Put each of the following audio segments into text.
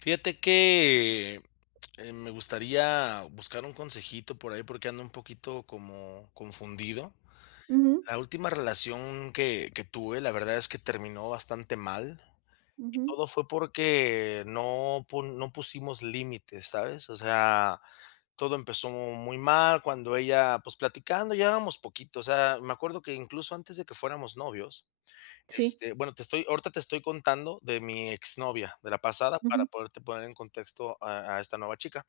Fíjate que, eh, me gustaría buscar un consejito por ahí, porque ando un poquito como confundido. Ujú. La última relación que que tuve, la verdad es que terminó bastante mal. Y Ujú. todo fue porque no pun no pusimos límites, ¿sabes? O sea, todo empezó muy mal, cuando ella, pues, platicando, llevábamos poquito, o sea, me acuerdo que incluso antes de que fuéramos novios, Sí. este, bueno, te estoy ahorita te estoy contando de mi exnovia, de la pasada, para Ujú. poderte poner en contexto a a esta nueva chica.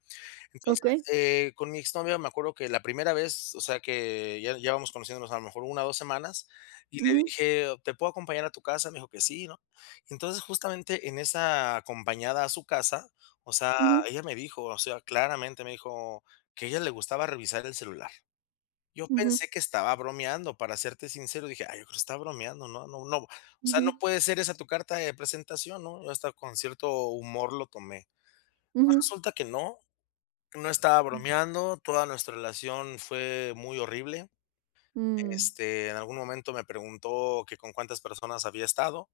Entonces, Okey. eh, con mi exnovia me acuerdo que la primera vez, o sea, que ya ya vamos conociéndonos a lo mejor 1 o 2 semanas, y le Ujú. dije: "¿Te puedo acompañar a tu casa?" Me dijo que sí, ¿no? Entonces, justamente, en esa acompañada a su casa, o sea, Ujú. ella me dijo, o sea, claramente me dijo que a ella le gustaba revisar el celular. Yo Ujú. pensé que estaba bromeando, para serte sincero, dije: "Ay, yo creo que estaba bromeando, ¿no?, no no no, o sea, no Ujú. puede ser esa tu carta de presentación, ¿no? Yo hasta con cierto humor lo tomé. Pues, Ujú. resulta que no, que no estaba Mm. bromeando, toda nuestra relación fue muy horrible. Mm. Este, en algún momento me preguntó que con cuántas personas había estado,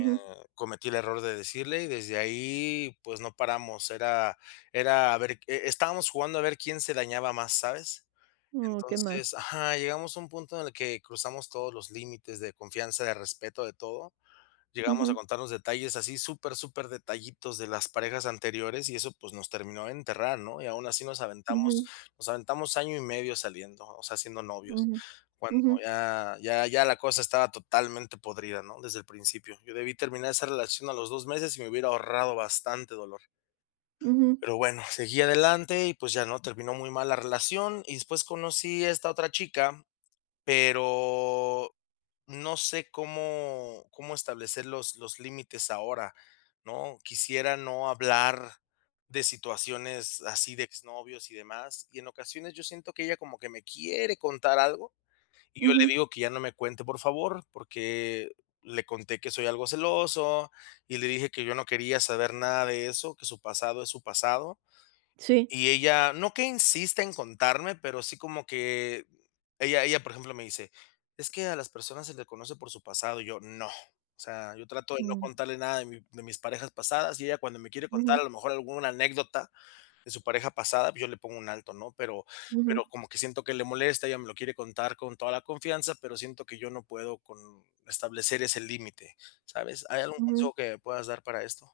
eh, cometí el error de decirle y desde ahí, pues, no paramos. Era era a ver que eh, estábamos jugando a ver quién se dañaba más, ¿sabes? Oh, qué mal. Entonces Ajá, llegamos a un punto en el que cruzamos todos los límites de confianza, de respeto, de todo. Llegamos a Ujú. contarnos detalles así, super, superdetallitos de las parejas anteriores y eso, pues, nos terminó de enterrar, ¿no? Y aún así nos aventamos Ujú. nos aventamos año y medio saliendo, o sea, siendo novios. Ujú. Cuando Ujú. ya ya ya la cosa estaba totalmente podrida, ¿no?, desde el principio. Yo debí terminar esa relación a los 2 meses y me hubiera ahorrado bastante dolor. Ujú. Pero bueno, seguí adelante y, pues, ya, ¿no?, terminó muy mal la relación. Y después conocí a esta otra chica, pero, no sé, cómo cómo establecer los los límites ahora, ¿no? Quisiera no hablar de situaciones, así, de exnovios y demás. Y en ocasiones, yo siento que ella como que me quiere contar algo, y yo le Ujú. digo que ya no me cuente, por favor, porque le conté que soy algo celoso y le dije que yo no quería saber nada de eso, que su pasado es su pasado. Sí. Y ella no que insiste en contarme, pero sí como que ella ella, por ejemplo, me dice: "Es que a las personas se le conoce por su pasado", y yo: "No". O sea, yo trato de no Mm. contarle nada de mi de mis parejas pasadas, y ella cuando me quiere contar, Ujú. a lo mejor, alguna anécdota de su pareja pasada, yo le pongo un alto, ¿no? Pero Ujú. pero como que siento que le molesta, ella me lo quiere contar con toda la confianza, pero siento que yo no puedo con establecer ese límite, ¿sabes? ¿Hay algún Ujú. consejo que me puedas dar para esto?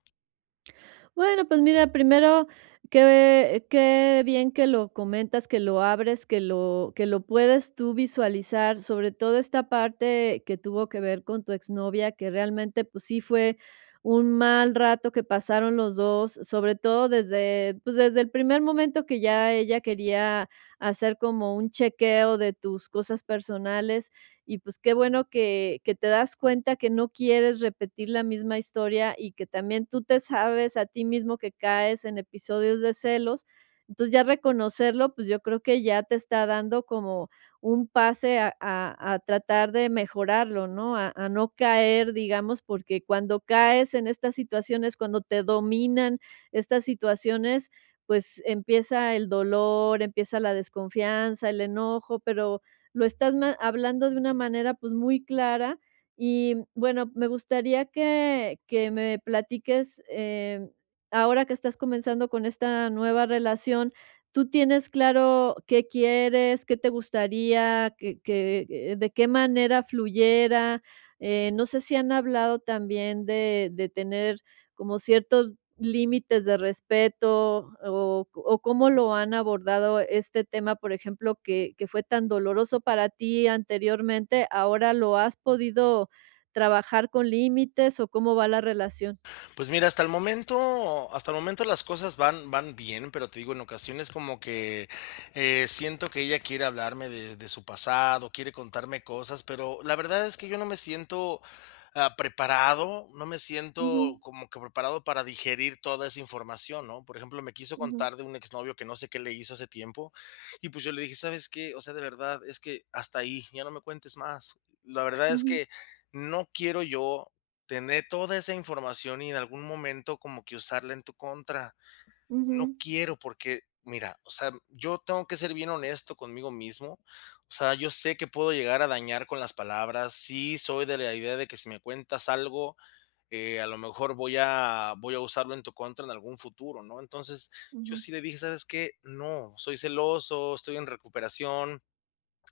Bueno, pues mira, primero que qué bien que lo comentas, que lo abres, que lo que lo puedes tú visualizar, sobre todo esta parte que tuvo que ver con tu exnovia, que realmente, pues sí fue un mal rato que pasaron los 2, sobre todo desde pues desde el primer momento que ya ella quería hacer como un chequeo de tus cosas personales y, pues, qué bueno que que te das cuenta que no quieres repetir la misma historia y que también tú te sabes a ti mismo que caes en episodios de celos, entonces ya reconocerlo, pues yo creo que ya te está dando como un pase a a a tratar de mejorarlo, ¿no? a a no caer, digamos, porque cuando caes en estas situaciones, cuando te dominan estas situaciones, pues empieza el dolor, empieza la desconfianza, el enojo, pero lo estás ma hablando de una manera, pues muy clara y bueno, me gustaría que que me platiques, eh, ahora que estás comenzando con esta nueva relación, ¿tú tienes claro qué quieres, qué te gustaría, qué qué de qué manera fluyera? Eh, no sé si han hablado también de de tener como ciertos límites de respeto, o o cómo lo han abordado este tema, por ejemplo, que que fue tan doloroso para ti anteriormente. Ahora, ¿lo has podido trabajar con límites o cómo va la relación? Pues mira, hasta el momento hasta el momento las cosas van van bien, pero te digo, en ocasiones como que, eh, siento que ella quiere hablarme de de su pasado, quiere contarme cosas, pero la verdad es que yo no me siento, ah, preparado, no me Ujú. siento, como que preparado para digerir toda esa información, ¿no? Por ejemplo, me quiso Ujú. contar de un exnovio que no sé qué le hizo hace tiempo, y pues yo le dije: "¿Sabes qué?, o sea, de verdad, es que hasta ahí, ya no me cuentes más, la verdad es Ujú. que no quiero yo, tener toda esa información y en algún momento como que usarla en tu contra, no Ujú. quiero, porque, mira, o sea, yo tengo que ser bien honesto conmigo mismo, o sea, yo sé que puedo llegar a dañar con las palabras, sí, soy de la idea de que si me cuentas algo, eh, a lo mejor voy a voy a usarlo en tu contra en algún futuro", ¿no? Entonces, yo Ujú. sí le dije: "¿Sabes qué? No, soy celoso, estoy en recuperación,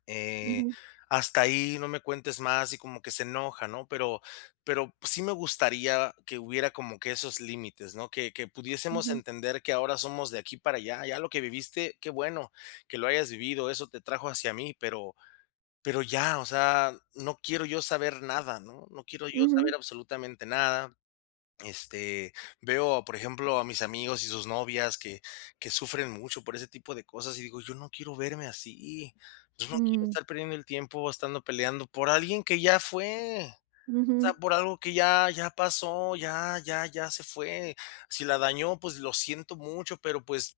eh, Ujú. hasta ahí, no me cuentes más" y como que se enoja, ¿no?, pero pero sí me gustaría que hubiera como que esos límites, ¿no?, que que pudiésemos Ujú. entender que ahora somos de aquí para allá, ya lo que viviste, qué bueno que lo hayas vivido, eso te trajo hacia mí, pero pero ya, o sea, no quiero yo saber nada, ¿no?, no quiero yo saber Ujú. absolutamente nada. Este, veo, por ejemplo, a mis amigos y sus novias que que sufren mucho por ese tipo de cosas, y digo, yo no quiero verme así, yo no quiero Mm. estar perdiendo el tiempo, estando peleando por alguien que ya fue. O sea, Ujú. por algo que ya ya pasó, ya ya ya se fue. Si la dañó, pues lo siento mucho, pero pues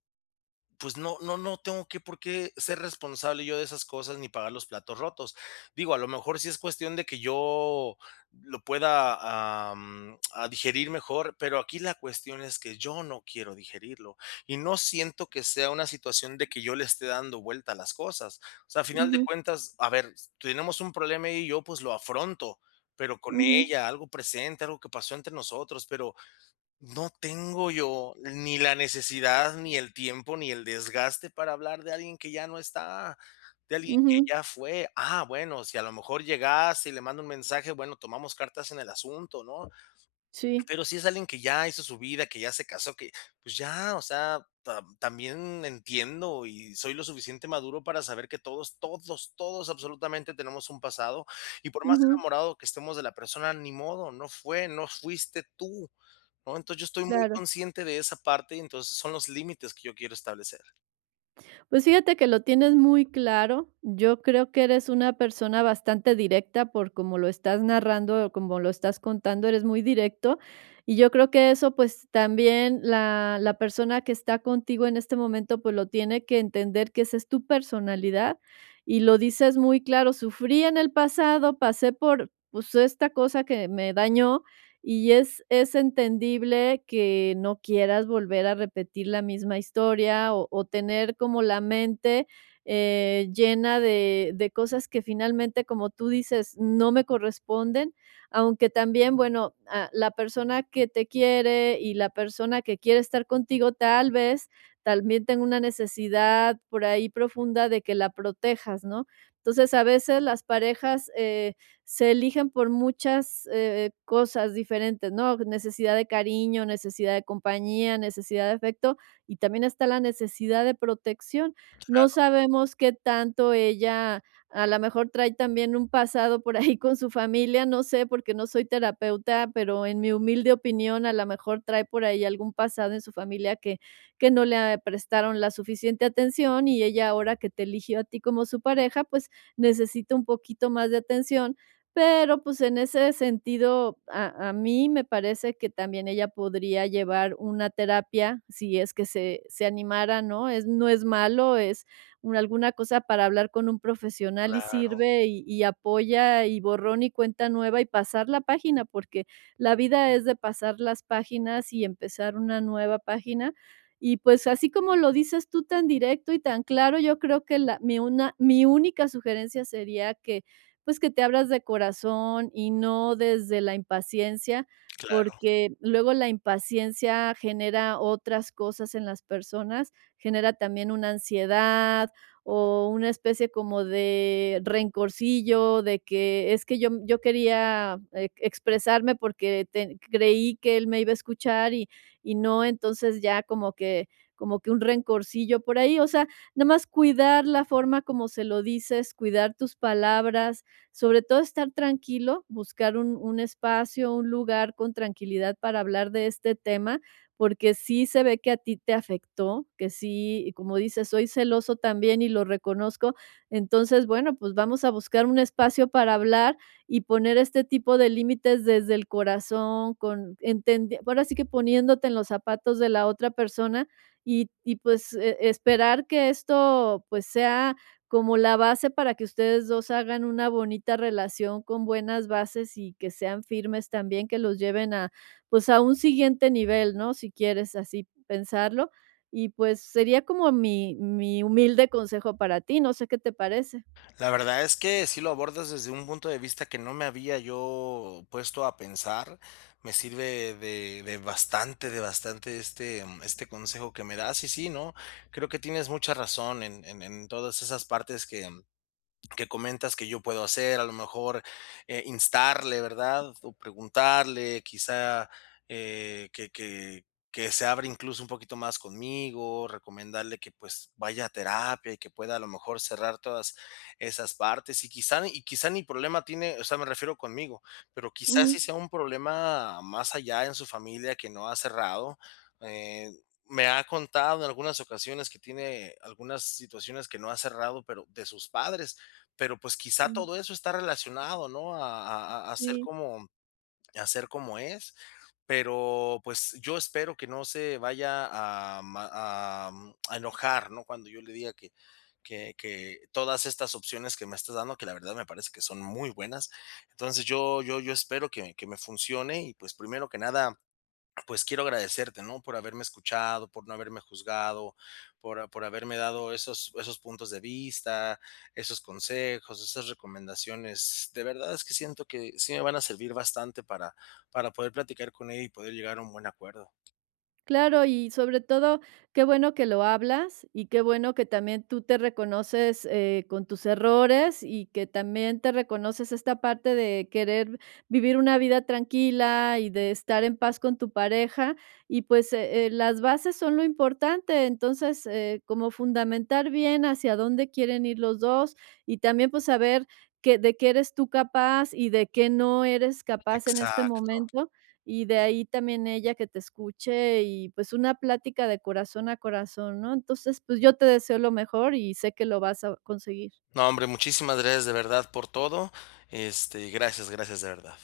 pues, no no no tengo que por qué ser responsable yo de esas cosas ni pagar los platos rotos. Digo, a lo mejor sí es cuestión de que yo lo pueda, am, a digerir mejor, pero aquí la cuestión es que yo no quiero digerirlo, y no siento que sea una situación de que yo le esté dando vuelta a las cosas. O sea, a final de Ujú. cuentas, a ver, tenemos un problema ella y yo, pues lo afronto, pero con Ujú. ella, algo presente, algo que pasó entre nosotros, pero no tengo yo ni la necesidad, ni el tiempo, ni el desgaste, para hablar de alguien que ya no está, de alguien que Ujú. ya fue, ah, bueno, si a lo mejor llegase y le mando un mensaje, bueno, tomamos cartas en el asunto, ¿no?, Sí. pero sí es alguien que ya hizo su vida, que ya hace casó, que pues ya, o sea, tam también entiendo y soy lo suficiente maduro para saber que todos, todos, todos, absolutamente, tenemos un pasado y, por más Ujú. enamorado que estemos de la persona, ni modo, no fue, no fuiste tú, ¿no? Entonces, yo estoy muy Claro. consciente de esa parte y, entonces, son los límites que yo quiero establecer. Pues fíjate que lo tienes muy claro. Yo creo que eres una persona bastante directa por como lo estás narrando o como lo estás contando, eres muy directo. Y yo creo que eso, pues, también la la persona que está contigo en este momento, pues, lo tiene que entender, que esa es tu personalidad. Y lo dices muy claro: "Sufrí en el pasado, pasé por, pues, esta cosa que me dañó", y es es entendible que no quieras volver a repetir la misma historia, o o tener como la mente, eh, llena de de cosas que finalmente, como tú dices: "No me corresponden". Aunque también, bueno, a la persona que te quiere y la persona que quiere estar contigo, tal vez, también tenga una necesidad por ahí profunda de que la protejas, ¿no? Entonces, a veces las parejas, eh, se eligen por muchas, eh, cosas diferentes, ¿no?, necesidad de cariño, necesidad de compañía, necesidad de afecto, y también está la necesidad de protección. No Claro. sabemos qué tanto ella, a la mejor trae también un pasado por ahí con su familia, no sé, porque no soy terapeuta, pero en mi humilde opinión, a la mejor, trae por ahí algún pasado en su familia que que no le eh, prestaron la suficiente atención, y ella ahora que te eligió a ti como su pareja, pues, necesita un poquito más de atención. Pero, pues, en ese sentido, a a mí me parece que también ella podría llevar una terapia, si es que se se animara, ¿no? Es no es malo, es una alguna cosa para hablar con un profesional y Claro. sirve, y y apoya, y borrón y cuenta nueva, y pasar la página, porque la vida es de pasar las páginas y empezar una nueva página. Y, pues, así como lo dices tú, tan directo y tan claro, yo creo que la mi una mi única sugerencia sería que, pues, que te abras de corazón y no desde la impaciencia, Claro. porque luego la impaciencia genera otras cosas en las personas, genera también una ansiedad o una especie como de rencorcillo de que es que yo yo quería ex expresarme porque te creí que él me iba a escuchar y y no. Entonces, ya como que como que un rencorcillo por ahí. O sea, nomás cuidar la forma como se lo dices, cuidar tus palabras, sobre todo estar tranquilo, buscar un un espacio, un lugar con tranquilidad para hablar de este tema, porque sí se ve que a ti te afectó, que sí, como dices: "Soy celoso también y lo reconozco". Entonces, bueno, pues, vamos a buscar un espacio para hablar y poner este tipo de límites desde el corazón con entender ahora sí que poniéndote en los zapatos de la otra persona y y, pues, e-esperar que esto, pues, sea como la base para que ustedes 2 hagan una bonita relación con buenas bases y que sean firmes también, que los lleven a, pues, a un siguiente nivel, ¿no?, si quieres así pensarlo. Y pues sería como mi mi humilde consejo para ti. No sé, ¿qué te parece? La verdad es que sí lo abordas desde un punto de vista que no me había yo puesto a pensar. Me sirve de de bastante de bastante, este este consejo que me das. Y sí, no. Creo que tienes mucha razón en en en todas esas partes que que comentas que yo puedo hacer. A lo mejor, eh, instarle, ¿verdad?, o preguntarle, quizá, eh, que que que se abra incluso un poquito más conmigo, recomendarle que, pues, vaya a terapia y que pueda, a lo mejor, cerrar todas esas partes. Y quizá ni y quizá ni problema tiene, o sea, me refiero conmigo, pero quizás Ujú. sí sea un problema más allá en su familia que no ha cerrado. Eh, me ha contado en algunas ocasiones que tiene algunas situaciones que no ha cerrado, pero de sus padres. Pero, pues, quizá Ujú. todo eso está relacionado, ¿no?, a a a ser Sí. como a ser como es. Pero, pues, yo espero que no se vaya a ma a mm a enojar, ¿no?, cuando yo le diga que que que todas estas opciones que me estás dando, que la verdad me parece que son muy buenas. Entonces, yo yo yo espero que que me funcione y, pues, primero que nada, pues, quiero agradecerte, ¿no?, por haberme escuchado, por no haberme juzgado, por a por haberme dado esos esos puntos de vista, esos consejos, esas recomendaciones. De verdad, es que siento que sí me van a servir bastante para para poder platicar con ella y poder llegar a un buen acuerdo. Claro, y sobre todo, qué bueno que lo hablas y qué bueno que también tú te reconoces, eh, con tus errores y que también te reconoces esta parte de querer vivir una vida tranquila y de estar en paz con tu pareja, y, pues, eh, las bases son lo importante. Entonces, eh, como fundamentar bien hacia dónde quieren ir los 2, y también, pues, saber que de qué eres tú capaz y de qué no eres capaz en este Exacto. momento, y de ahí también ella que te escuche y, pues, una plática de corazón a corazón, ¿no? Entonces, pues, yo te deseo lo mejor y sé que lo vas a conseguir. No, hombre, muchísimas gracias, de verdad, por todo. Este, y gracias, gracias de verdad.